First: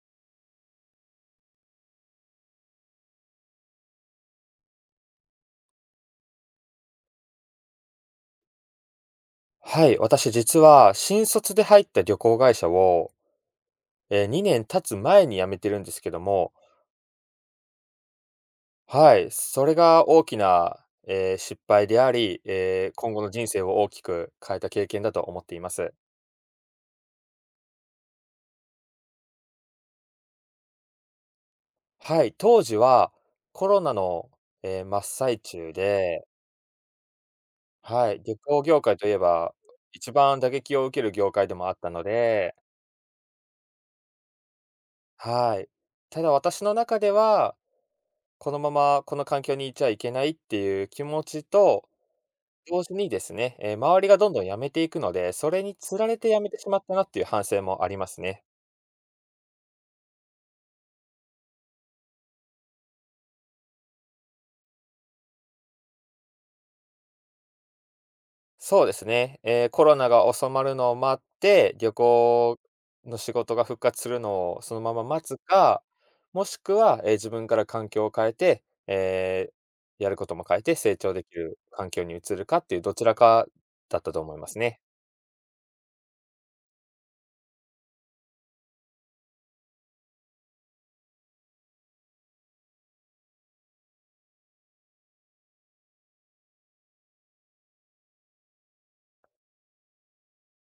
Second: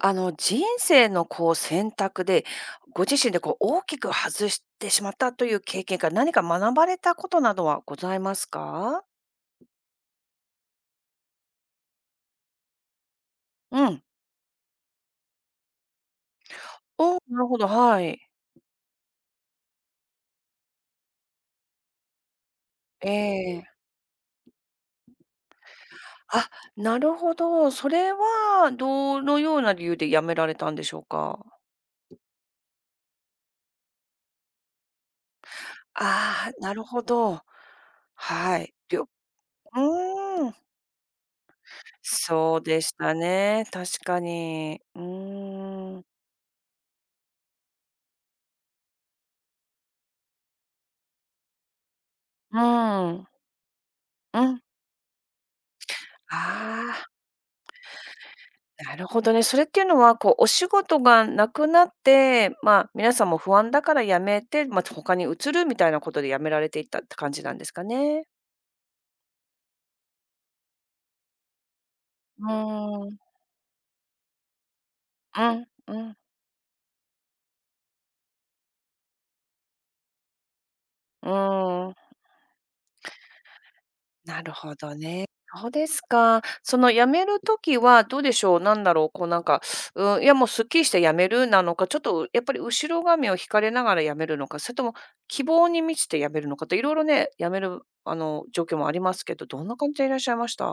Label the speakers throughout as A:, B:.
A: 人生のこう選択で、ご自身でこう大きく外してしまったという経験から何か学ばれたことなどはございますか？
B: はい、私実は新卒で入った旅行会社を、
A: うん。
B: 2年経つ前に辞めてるんですけども、
A: おなるほど、はい。
B: はい、それが大きな、失敗であり、
A: え
B: 今後の人生
A: え。
B: を大きく変えた経験だと思っています。
A: あ、なるほど。それはどのような理由で辞められたんでしょうか？
B: はい、当時はコロナの、真っ最中で、
A: ああー、なるほど。
B: はい、旅
A: は
B: 行
A: い。
B: 業界
A: り
B: と
A: ょ
B: いえば一番
A: う
B: 打
A: ーん。
B: 撃を受ける業界でもあったので、
A: そうでしたね、確かに。う
B: はい、
A: ーん。
B: ただ私の中ではこのままこの環境にいちゃいけないっていう気持ちと、
A: う
B: 同時にで
A: ん。
B: すね、周りがどんど
A: う
B: ん辞
A: ん。
B: めていくので、それにつられて
A: あ
B: 辞めてしまったなっ
A: あ。
B: ていう反省もありますね。
A: なるほどね。それっていうのは、こう、お仕事がなくなって、まあ、皆さんも不安だから辞めて、まあ、他に移るみたいなことで辞められていったって感じなんですかね？
B: そうですね、コロナが収まるのを待って、旅
A: う
B: 行
A: ー
B: の
A: ん。
B: 仕事が復活するのをそのまま待つ
A: うん、
B: か、
A: うん、
B: もしくは、自分から環境を変えて、ええ、やることも変えて成長で
A: う
B: きる
A: ー
B: 環
A: ん。
B: 境に移るかっていうどちらかだったと思い
A: な
B: ま
A: る
B: す
A: ほ
B: ね。
A: どね。そうですか。その辞めるときはどうでしょう、なんだろう、こうなんか、うん、いやもうすっきりして辞めるなのか、ちょっとやっぱり後ろ髪を引かれながら辞めるのか、それとも希望に満ちて辞めるのかと、いろいろね、辞めるあの、状況もありますけど、どんな感じでいらっしゃいました？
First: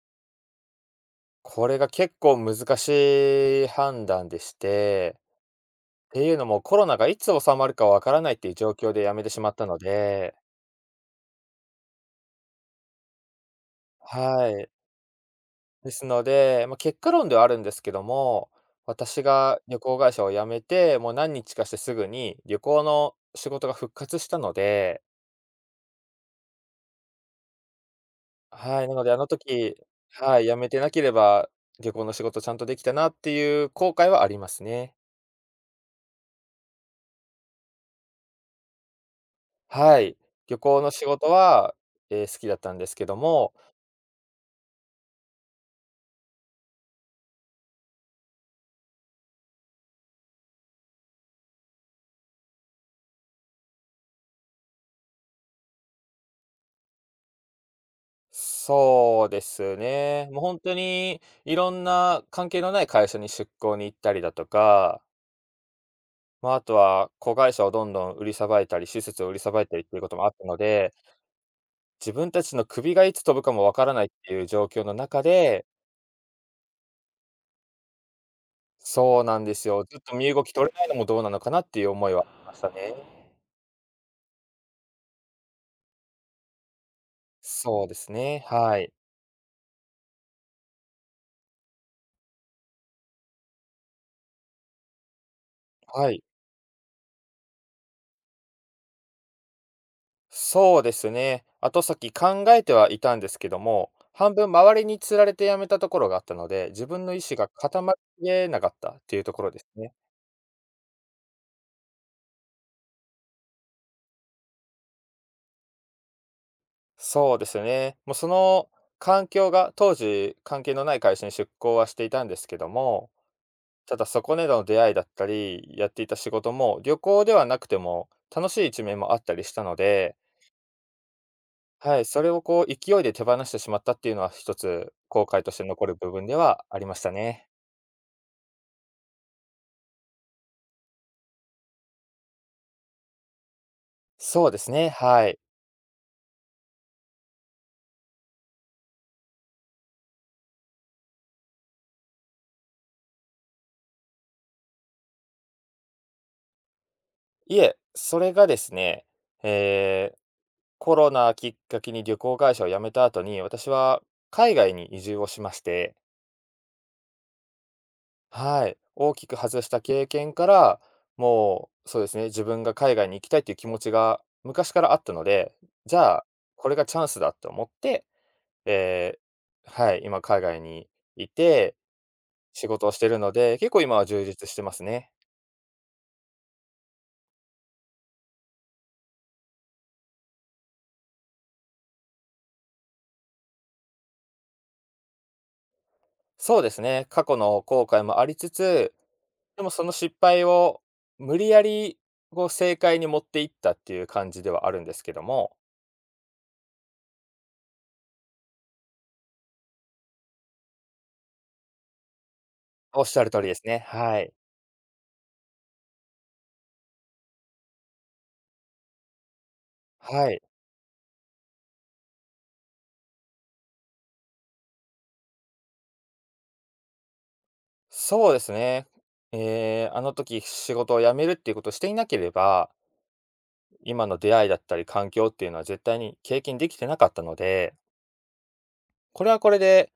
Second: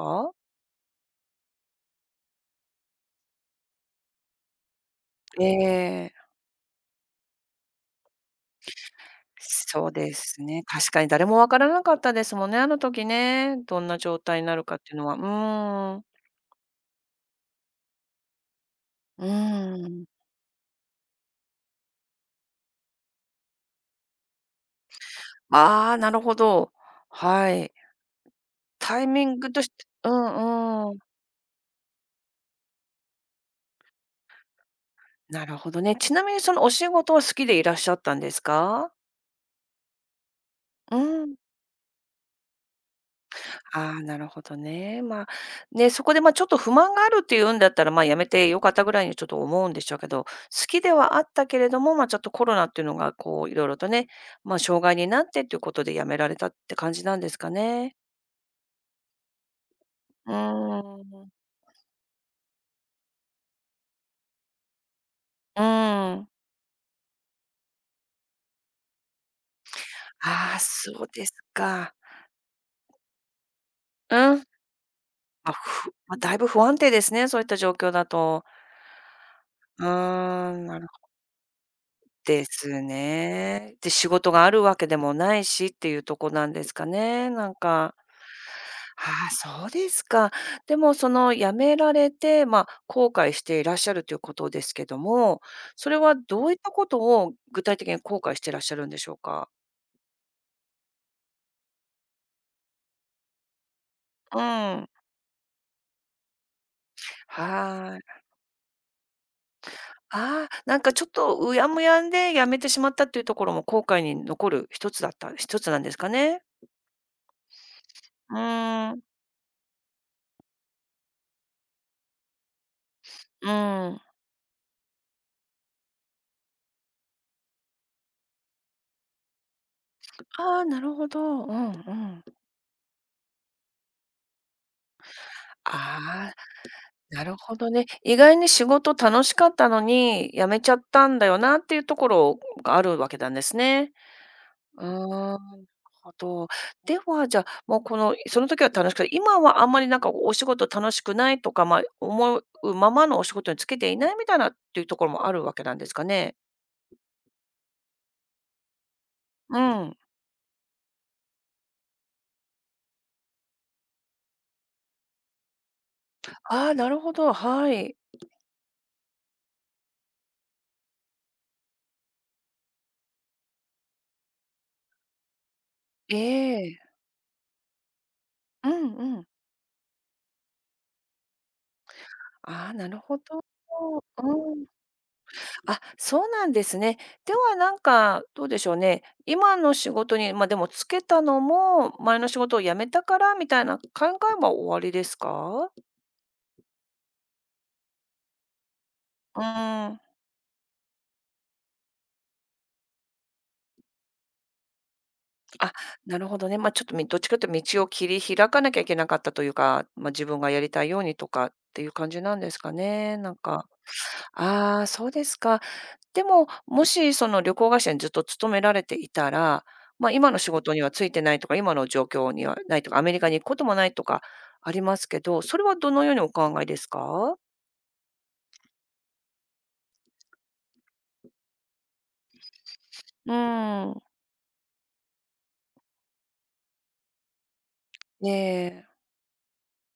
B: これが結構難しい判断でして、
A: ええ、
B: ていうのも、コロナがいつ収まるかわからないっていう状況で辞めてしまったの
A: そうで
B: で、
A: すね。確かに誰もわからなかったですもんね、あの時ね。どんな状態に
B: は
A: なる
B: い。
A: かっていうのは。う
B: で
A: ーん。
B: すので、まあ、結果論ではあるんですけども、私
A: う
B: が旅
A: ー
B: 行
A: ん。
B: 会社を辞めて、もう何日かしてすぐに旅行の仕事が復活したので、
A: ああ、なるほど。はい。
B: はい、な
A: タ
B: の
A: イ
B: であ
A: ミ
B: の
A: ングとして。
B: 時
A: う
B: はい、辞めてな
A: んうん。
B: ければ、旅行の仕事ちゃんとできたなっていう後悔はありますね。
A: なるほどね。ちなみにそのお仕事は好きでいらっしゃったんですか？
B: はい。旅行の仕
A: う
B: 事
A: ん。
B: は、好きだったんですけども、
A: ああ、なるほどね。まあ、ね、そこで、ま、ちょっと不満があるっていうんだったら、ま、やめてよかったぐらいにちょっと思うんでしょうけど、好きではあったけれども、ま、ちょっとコロナっていうのがこういろいろとね、ま、障害になってっていうことでやめられたって感じなんですかね。
B: そうですね。
A: う
B: もう本当
A: ー
B: に、
A: ん。
B: いろんな関係のない会社に出向に行ったりだとか、
A: うーん。
B: まあ、あとは子会社をどんどん売りさばいたり、施設を売りさばいたりっていうこともあった
A: あ
B: の
A: あ、
B: で、
A: そうですか。
B: 自分たちの首がいつ飛ぶかもわからないって
A: う
B: い
A: ん。
B: う状況の中
A: まあ、
B: で、
A: まあ、だいぶ不安定ですね、そういった状況だと。
B: そうなんですよ。
A: うー
B: ずっと身動き
A: ん、
B: 取れ
A: な
B: ない
A: る
B: のも
A: ほど
B: どうなのかなっていう思いはあり
A: で
B: ました
A: す
B: ね。
A: ね。で、仕事があるわけでもないしっていうとこなんですかね、なん
B: そうで
A: か。
B: すね、はい。
A: ああ、そうですか。でもその辞められて、まあ、後悔していらっしゃるということですけども、それ
B: は
A: は
B: い。
A: どういったことを具体的に後悔していらっしゃるんでしょうか？
B: そうですね。後先考えてはいたんですけども、半
A: う
B: 分周り
A: ん。
B: に釣られて辞めたところがあったので、自分の意思が固ま
A: はい。
B: りえなかったっていうところですね。
A: ああ、なんかちょっとうやむやんで辞めてしまったっていうところも後悔に残る一つだった一つなんですかね？
B: そうですね。もうそ
A: う
B: の
A: ーん、
B: 環境が、当時関係のない会社に出向はしていたんですけども、
A: う
B: た
A: ん。
B: だそこでの出会いだったり、やっていた仕事も旅行ではなくても楽しい一面もあったりしたので、
A: ああ、なるほど。うんう
B: はい、そ
A: ん。
B: れをこう勢いで手放してしまったっていうのは一つ後悔として残る
A: あ
B: 部分で
A: あ。
B: はありました
A: なる
B: ね。
A: ほどね。意外に仕事楽しかったのに、辞めちゃったんだよなっていうところがあるわけなんですね。
B: そうです
A: うー
B: ね、
A: ん、
B: は
A: な
B: い。
A: るほど。では、じゃあ、もうこの、その時は楽しくて、今はあんまりなんかお仕事楽しくないとか、まあ、思うままのお仕事に就けていないみたいなっていうところもあるわけなんですかね？
B: いえ、それがですね、
A: うん。
B: えーコロナきっかけに旅行会社を辞めた後に、私は海外に移住をしまして、
A: ああ、なるほど、はい。
B: はい、大きく外した経験から、もう、そうですね、自分が海外に行きたいという気持ちが昔からあったので、じゃあ、これ
A: え
B: が
A: え。
B: チャンスだと思って、
A: うん
B: え
A: うん。
B: ーはい、今海外にいて、仕
A: ああ、
B: 事
A: な
B: を
A: る
B: して
A: ほ
B: るの
A: ど。
B: で、結構今は充実し
A: う
B: て
A: ん。
B: ますね。
A: あ、そうなんですね。ではなんか、どうでしょうね。今の仕事に、ま、でもつけたのも、前の仕事を辞めたからみたいな考えは終わりですか？
B: そうですね、過去の後悔もありつつ
A: う
B: でもそ
A: ー
B: の
A: ん。
B: 失敗を無理やりこう正解に持っていったっていう感じではあるんですけども、
A: あ、なるほどね。ま、ちょっと、どっちかというと道を切り開かなきゃいけなかったというか、ま、自分がやりたいようにとかっていう感じなんですか
B: おっ
A: ね、
B: しゃる
A: なん
B: 通りです
A: か。
B: ね。はい。
A: ああ、そうですか。でも、もしその旅行会社にずっと勤められていたら、まあ、今
B: は
A: の
B: い。
A: 仕事にはついてないとか、今の状況にはないとか、アメリカに行くこともないとかありますけど、それはどのようにお考えですか？
B: そうですね。ええ、あの時仕事を辞めるっていうことをしていなければ、
A: うーん。
B: 今の出会いだったり環境っていうのは絶対に経験できてなかったので、
A: ねえ。
B: これはこれで、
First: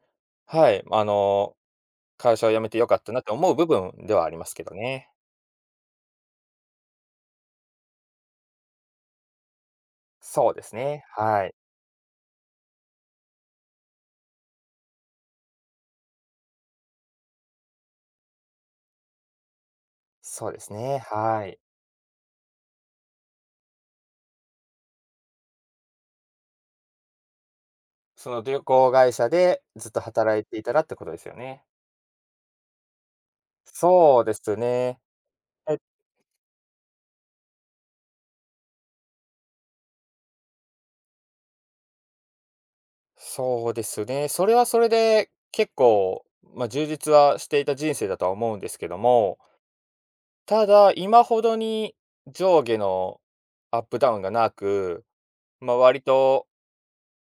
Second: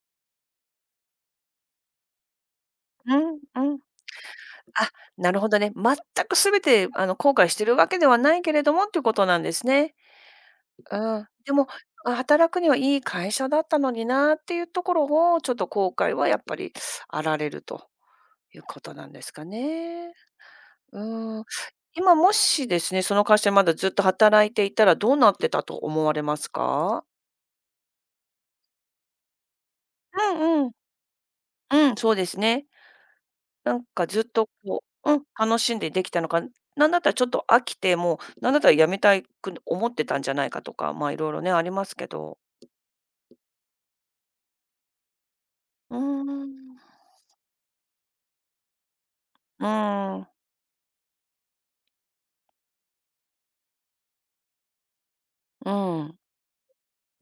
B: はい、あの、会社を辞めて良かった
A: う
B: なって
A: ん
B: 思う部
A: うん。
B: 分ではありますけど
A: あ、
B: ね。
A: なるほどね。全く全て後悔してるわけではないけれどもっていうことなんですね。
B: そうです
A: う
B: ね。
A: ん。
B: は
A: で
B: い。
A: も、あ、働くにはいい会社だったのになっていうところを、ちょっと後悔はやっぱりあられるということなんですかね。
B: そうですね。
A: うー
B: は
A: ん。
B: い。
A: 今もしですね、その会社でまだずっと働いていたらどうなってたと思われますか？
B: その旅行会社でずっと
A: う
B: 働いて
A: ん
B: い
A: うん。
B: たらってことですよね。
A: うん、そうですね。なんかず
B: そ
A: っ
B: うで
A: と
B: す
A: こ
B: ね。
A: ううん、楽し
B: え、
A: んでできたのか、なんだったらちょっと飽きて、もうなんだったら辞めたいく思ってたんじゃないかとか、まあ、いろいろね、ありますけど。
B: そうですね。それはそれで結
A: うー
B: 構、まあ、
A: ん。
B: 充実はしていた人生だとは思うんですけども、
A: うーん、
B: ただ、今ほどに上下のアップダウンがなく、
A: う
B: まあ、割
A: ん。
B: と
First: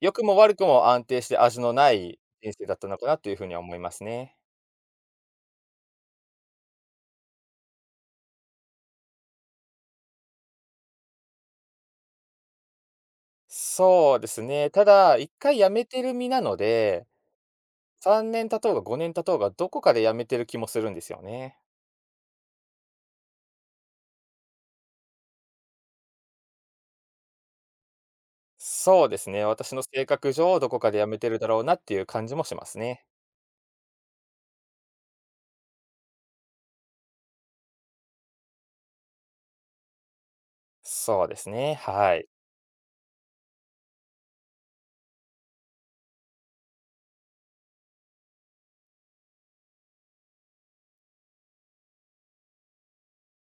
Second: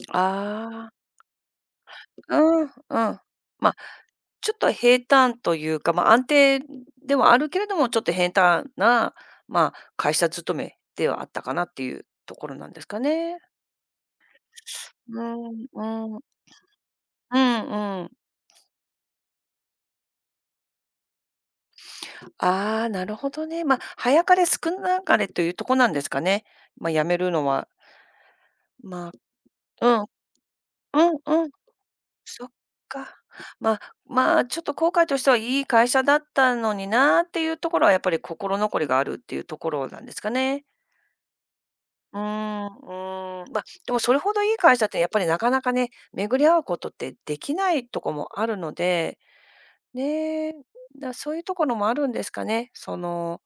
B: 良くも悪くも
A: あ
B: 安
A: あ、
B: 定して味のない
A: う
B: 人
A: ん、
B: 生
A: うん。
B: だったのか
A: ま
B: なというふうには思
A: あ
B: いますね。
A: ちょっと平坦というか、まあ、安定ではあるけれども、ちょっと平坦な、まあ、会社勤めではあったかなっていうところなんですかね。
B: そうですね。ただ、
A: う
B: 一回
A: ん、
B: 辞めてる
A: う
B: 身
A: ん。
B: なので
A: うんうん。
B: 3年経とうが5年経とうが、どこかで辞めてる気もするんですよね。
A: ああ、なるほどね。まあ、早かれ少なかれというとこなんですかね。まあ、辞めるのは。
B: そ
A: ま
B: う
A: あ、
B: ですね、私の
A: う
B: 性
A: ん、
B: 格上、どこかで辞
A: うん
B: めてるだ
A: うん、
B: ろうなっていう感じも
A: そっ
B: しますね。
A: か。まあ、まあ、ちょっと後悔としては、いい会社だったのになっていうところはやっぱり心残りがあるっていうところなんですかね。
B: そうですね、は
A: うー
B: い。
A: ん、うーん。まあ、でもそれほどいい会社ってやっぱりなかなかね、巡り合うことってできないとこもあるので、ねえ、そういうところもあるんですかね。その、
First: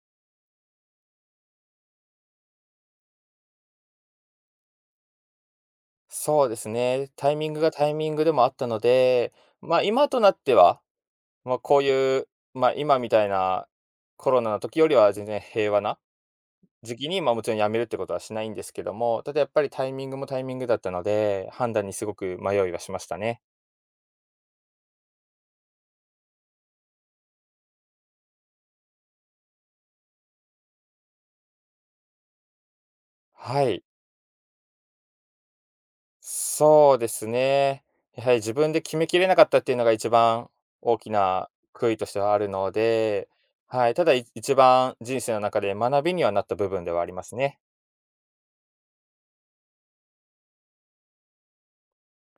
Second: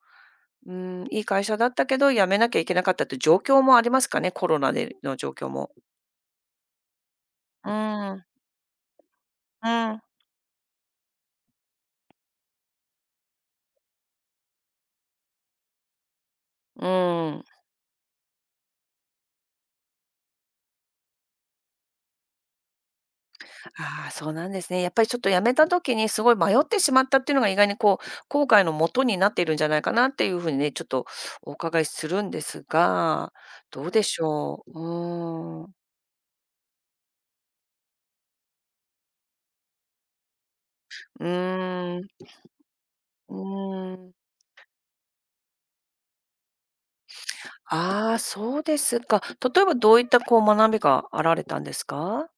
A: うん、いい会社だったけど辞めなきゃいけなかったっていう状況もありますかね、コロナでの状況も。
B: そうですね、タイミングが
A: う
B: タイミング
A: ん、
B: でもあったので、
A: う
B: まあ
A: ん、
B: 今となっては、ま、こういう、ま、今みたいなコロナの時よりは全然平和な
A: う
B: 時期に、まあも
A: ん。
B: ちろん辞めるってことはしないんですけども、ただやっぱりタイミングもタイミングだったので、判断にすごく迷いはしましたね。
A: ああ、そうなんですね。やっぱりちょっと辞めた時にすごい迷ってしまったっていうのが意外にこう、後悔の元になっているんじゃないかなっていうふうにね、ちょっとお伺いするんですが、
B: は
A: ど
B: い。
A: うでしょう。うーん。
B: そうですね。やはり自分で決めきれなかったっていうのが一番大き
A: う
B: な悔い
A: ー
B: と
A: ん。
B: してはあるので、
A: う
B: はい、
A: ー
B: ただ
A: ん。
B: い一番人生の中で学びにはなった部分ではありますね。
A: ああ、そうですか。例えばどういったこう学びがあられたんですか？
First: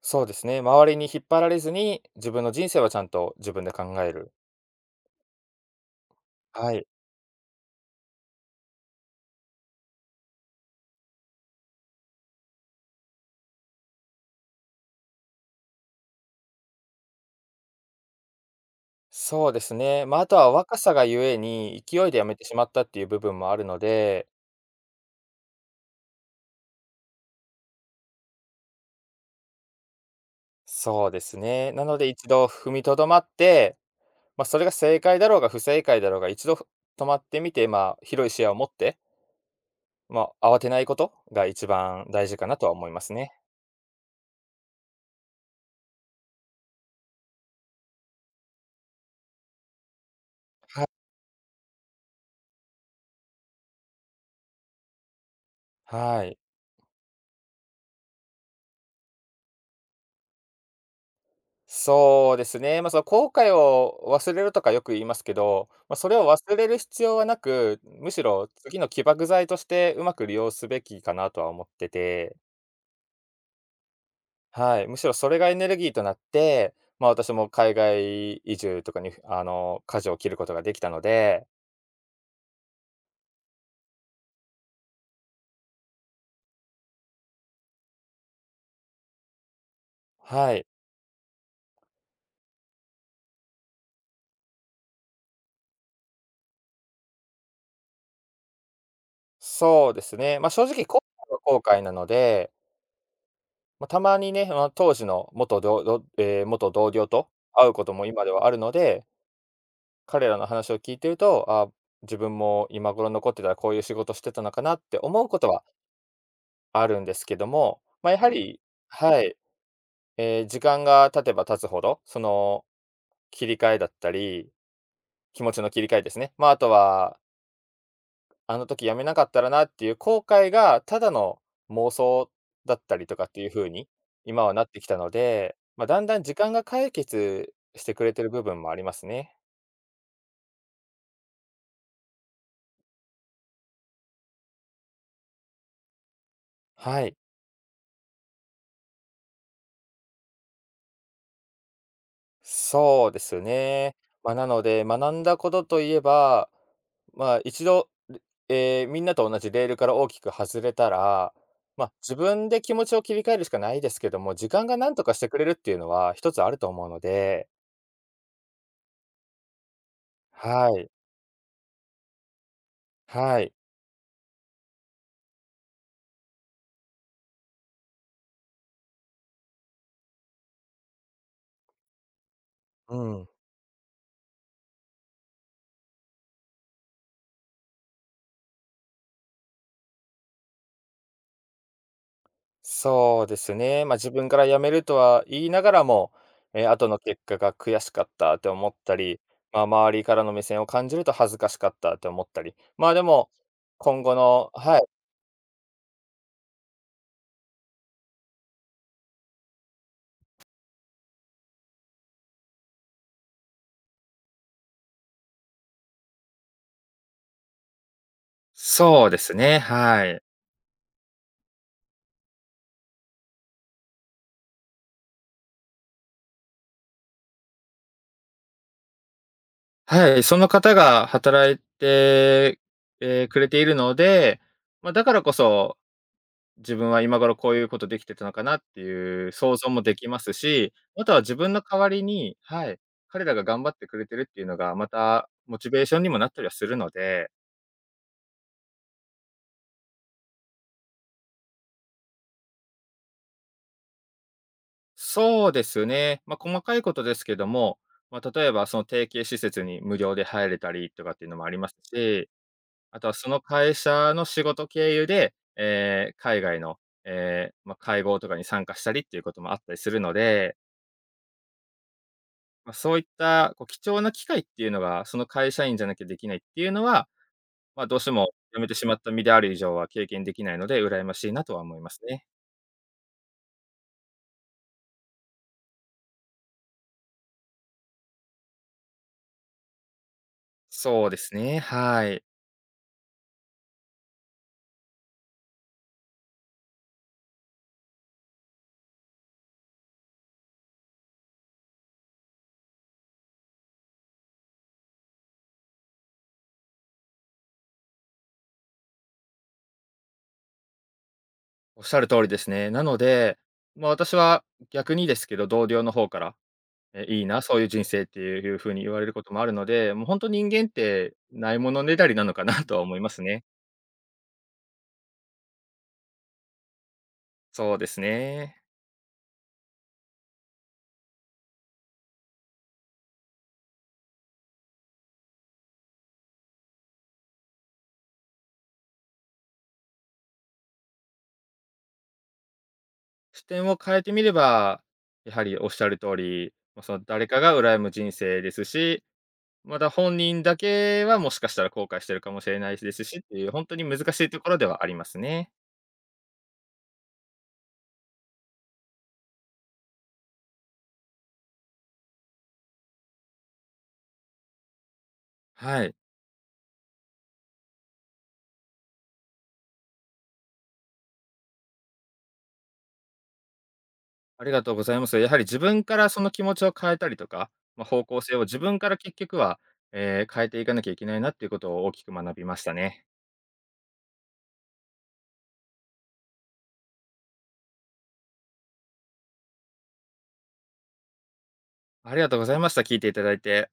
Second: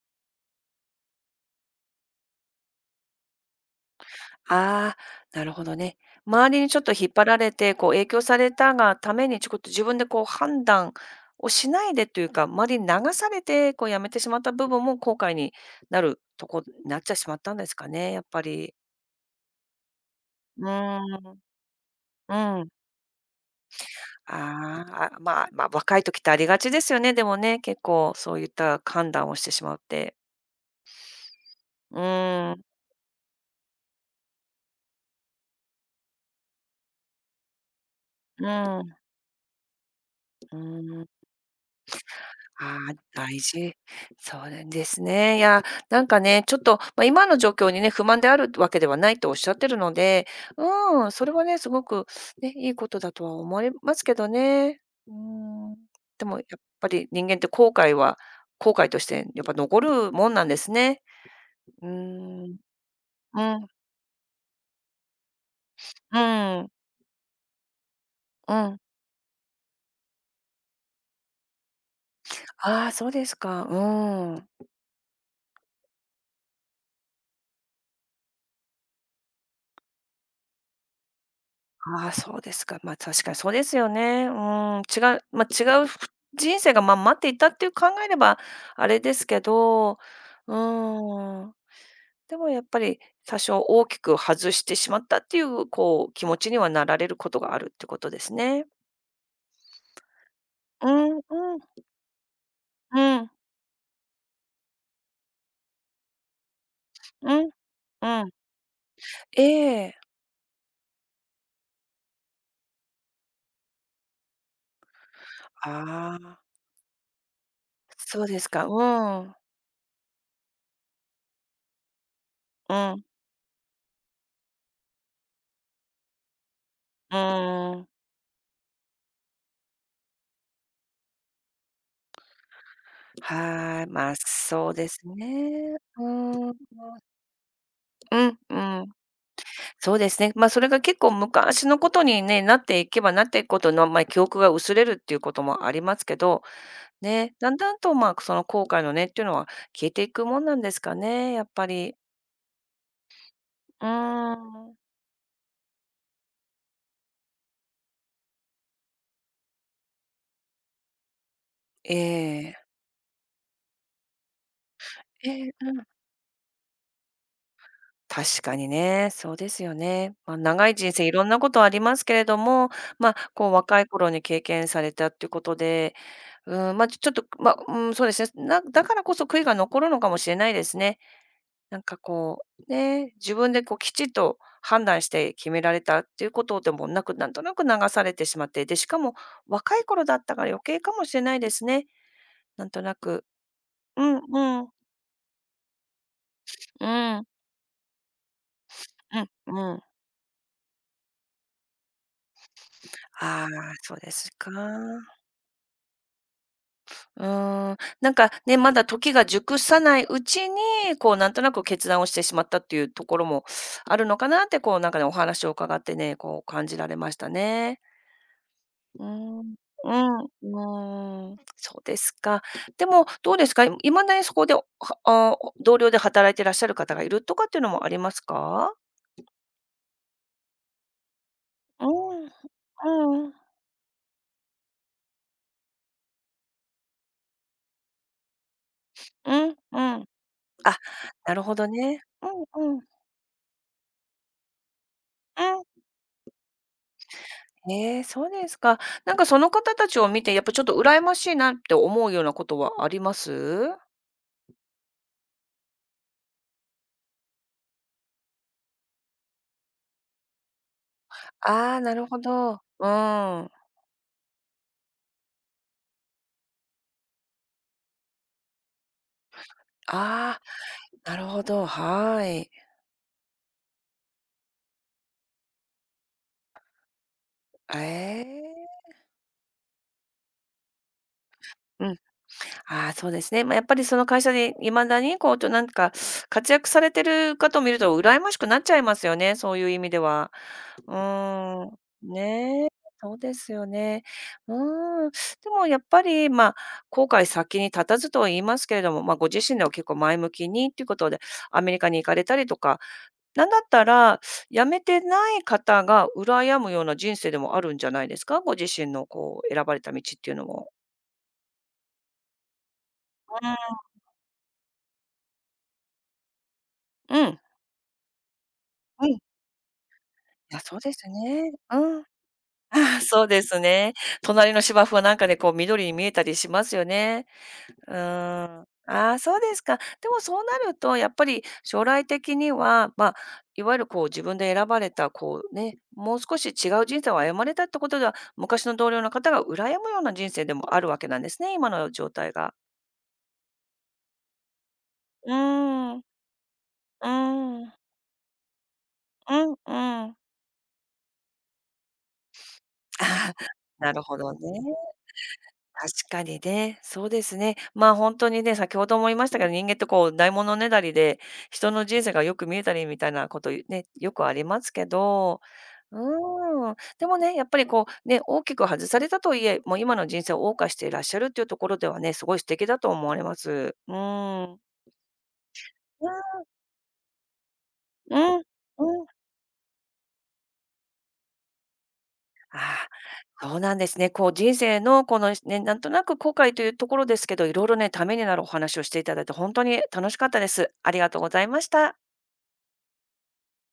B: そうですね。周りに引っ張られずに、自分の人生はちゃんと自分で考える。
A: ああ、なるほどね。周りに
B: は
A: ちょっ
B: い。
A: と引っ張られて、こう影響されたがために、ちょっと自分でこう判断をしないでというか、周りに流されて、こうやめてしまった部分も後悔になるとこになっちゃしまったんですかね、やっぱり。
B: そうですね。まあ、あとは
A: う
B: 若さがゆ
A: ー
B: え
A: ん、
B: に、勢いで辞めてしま
A: うん。
B: ったっていう部分もあるので、
A: ああ、あ、まあ、まあ、若い時ってありがちですよね、でもね、結構そういった判断をしてしまって。
B: そうですね。なの
A: う
B: で一度
A: ーん、
B: 踏みとどまって、まあ、それが正解だろうが不正解だろうが、一度止まってみて、まあ、広い
A: う
B: 視
A: ん、
B: 野を持って、
A: う
B: まあ、
A: ー
B: 慌てないこ
A: ん。
B: とが一番大事かなとは
A: あ
B: 思い
A: あ、
B: ますね。
A: 大事。そうなんですね。いや、なんかね、ちょっと、まあ、今の状況にね、不満であるわけではないとおっしゃってるので、
B: は
A: う
B: い。
A: ん、それはね、すごくね、いいことだとは思いますけどね。うん。
B: は
A: で
B: い。
A: もやっぱり人間って後悔は後悔としてやっぱ残るもんなんですね。う
B: そうで
A: ん。
B: すね、まあ、その後
A: う
B: 悔
A: ん、
B: を忘れるとかよく言いますけど、まあ、それ
A: う
B: を忘れ
A: ん、
B: る必要はなく、むしろ
A: う
B: 次
A: ん。
B: の起爆剤としてうまく利用すべきかなとは思ってて、
A: ああ、そうですか。うん。
B: はい、むしろそれがエネルギーとなって、まあ、私も海外移住とかに、あの、舵を切ることができたので、
A: ああ、そうですか。ま、確かにそうですよね。うん、違う人生が、ま、待っていたっていう考えればあれですけど、
B: は
A: う
B: い。
A: ん、でもやっぱり多少大きく外してしまったっていう、こう、気持ちにはなられることがあるってことですね。
B: そうですね。まあ、正直
A: う
B: 後
A: ん
B: 悔は後
A: うん、
B: 悔なので、
A: うん、
B: まあ、たまにね、まあ当時のええ、元同僚と
A: うん、
B: 会うことも今
A: う
B: で
A: ん。
B: はあるので、
A: ええ。
B: 彼らの話を聞いてると、あ、自分も今頃残ってたらこういう仕事してたのかなって思うことは
A: ああ、
B: あるんですけども、まあ、や
A: そう
B: は
A: です
B: り
A: か。う
B: は
A: ん、
B: い、ええ、時間が経てば経つほど、その、
A: うん、
B: 切り替えだったり、気持ちの切り替えですね。まあ、あと
A: う
B: は
A: ん。
B: あの時やめなかったらなっていう後悔が、ただの妄想だったりとかっていう風
A: はい、
B: に、
A: ま、あ
B: 今はなっ
A: そう
B: てき
A: で
B: た
A: す
B: ので、
A: ね。
B: まあ、だんだん時
A: う
B: 間
A: ん、
B: が解決してくれ
A: う
B: てる
A: ん、
B: 部分
A: う
B: もあり
A: ん。
B: ますね。
A: そうですね。まあ、それが結構昔のことにね、なっていけばなっていくことの、まあ、記憶が薄れるっていうこともありますけど、
B: はい。
A: ね、だんだんと、まあ、その後悔のねっていうのは消えていくもんなんですかね、やっぱり。
B: そうです
A: う
B: ね。まあ、
A: ー
B: なの
A: ん。
B: で、学んだことといえば、まあ、一度、みんなと同じレールから大きく外れたら、まあ、
A: え
B: 自分
A: え。
B: で気持ちを切り替えるしかないですけども、時間が何とかしてくれ
A: え
B: る
A: え、
B: って
A: う
B: いう
A: ん。
B: のは一つあると思うので、
A: 確かにね、そうですよね。まあ、長
B: は
A: い
B: い、
A: 人生いろんなことありますけれども、まあ、
B: は
A: こ
B: い、
A: う若い頃に経験されたっていうことで、うん、まあ、ちょっと、ま、うん、そうですね。なだからこそ悔いが残るのかもしれないですね。なんかこう、
B: う
A: ね、
B: ん。
A: 自分でこうきちっと判断して決められたっていうことでもなく、なんとなく流されてしまって、で、しかも若い頃だったから余計かもしれないですね。なんとな
B: そ
A: く。
B: うですね。まあ、
A: う
B: 自
A: ん、
B: 分から辞
A: う
B: め
A: ん。
B: るとは言いながらも、
A: う
B: 後の結
A: ん。
B: 果が悔しかったって思ったり、
A: う
B: まあ、
A: ん、うん。
B: 周りからの目線を感じると恥ずかしかったって思ったり、まあ、でも、
A: ああ、そう
B: 今
A: で
B: 後
A: す
B: の
A: か。
B: はい。
A: うーん。なんかね、まだ時が熟さないうちに、こうなんとなく決断をしてしまったっていうところもあるのかなって、こうなんかね、お話を伺ってね、こう感じられましたね。う
B: そうです
A: ーん、
B: ね、
A: う
B: はい。
A: ん、うーん。そうですか。でもどうですか？いまだにそこで、はあ、同僚で働いてらっしゃる方がいるとかっていうのもありますか？
B: はい、その方が働い
A: うん、
B: て、え、
A: うん、
B: くれているので、まあ、だからこそ自分は今頃こういうことできてたのかなっていう
A: う
B: 想
A: ん、
B: 像もで
A: う
B: き
A: ん。
B: ますし、
A: あ、
B: あとは自
A: なる
B: 分
A: ほ
B: の
A: ど
B: 代わり
A: ね。う
B: には
A: ん、う
B: い、
A: ん、
B: 彼らが頑張ってくれてるっていうのが、またモ
A: う
B: チベ
A: ん。
B: ーションにもなったりはするので、
A: ええ、そうですか。なんかその方たちを見て、やっぱちょっと羨ましいなって思うようなことはあります？
B: そうですね、まあ、細かいことですけども、まあ、例えばその提携施設に無料で入れたりとかっていうのもあります
A: ああ、なるほ
B: し、
A: ど。う
B: あとはその
A: ーん。
B: 会社の仕事経由で、海外の、ええ、まあ、会合とかに参加したりっていうこともあったりするの
A: ああ、
B: で、
A: なるほど、はい。
B: まあ、そういった、こう、貴重な機会っていうのが、その会社員じゃなきゃできないっていうのは、まあ、どうして
A: え
B: も辞めて
A: え。
B: しまった身である以上は経験できないので、羨ましいなとは思い
A: う
B: ま
A: ん。
B: すね。
A: ああ、そうですね。まあ、やっぱりその会社で未だにこう、ちょなんか活躍されてる方を見ると羨ましくなっちゃいますよね、そういう意味では。う
B: そうですね、
A: ーん。
B: はい。
A: ねえ、そうですよね。うーん。でもやっぱり、まあ、後悔先に立たずとは言いますけれども、まあ、ご自身では結構前向きにっていうことで、アメリカに行かれたりとか、なんだったら辞めてない方が羨むような人生でもあるんじゃないですか？ご自身のこう選ばれた道っていうのも。
B: おっしゃる通りですね。なので、まあ、私は逆にですけど、同僚の方から、い
A: う
B: い
A: ん。
B: な、そういう人生っていう風に言われ
A: う
B: る
A: ん。
B: こともあるので、もう本当人
A: いや、
B: 間っ
A: そうです
B: て
A: ね。
B: ないものね
A: うん。
B: だりなのかな とは思 い
A: あ、
B: ます
A: そうで
B: ね。
A: すね。隣の芝生はなんかね、こう緑に見えたりしますよね。
B: そうで
A: うー
B: すね。
A: ん。ああ、そうですか。でもそうなるとやっぱり将来的には、まあ、いわゆるこう自分で選ばれたこうね、もう少し違う人生を歩まれたってことでは、昔の同僚の方が羨むような人生でもあるわけなんですね、今の状態が。
B: 視点を変えてみれば、や
A: うー
B: はりおっしゃる
A: ん。う
B: 通り、ま、その誰かが
A: ーん。
B: 羨む人生ですし、
A: うん、
B: まだ
A: う
B: 本
A: ん。
B: 人だけはもしかしたら後悔してるかもしれないで すしっ
A: ああ、
B: ていう、本当に
A: な
B: 難
A: るほ
B: しい
A: どね。
B: ところではありますね。
A: 確かにね、そうですね。まあ、本当にね、先ほども言いましたけど、人間ってこうないものねだりで、人の人生がよく見えたりみたいなことね、よくありますけど、
B: はい。
A: うーん、でもね、やっぱりこう、ね、大きく外されたとはいえ、もう今の人生を謳歌していらっしゃるっていうところではね、すごい素敵だと思われます。うー
B: あり
A: ん。
B: がとうございます。やはり自分から
A: う
B: その
A: ん。
B: 気持ちを変えたりとか、まあ、方
A: う
B: 向性
A: ん、
B: を自分から
A: うん。
B: 結局は、ええ、変えていかなきゃいけないなっていうことを大きく学びま
A: あ
B: したね。
A: あ、そうなんですね。こう人生のこのね、なんとなく後悔というところですけど、いろいろね、ためになるお話をしていただいて、本当に楽しかったです。ありがとうございました。
B: ありがとうございました。聞いていただいて。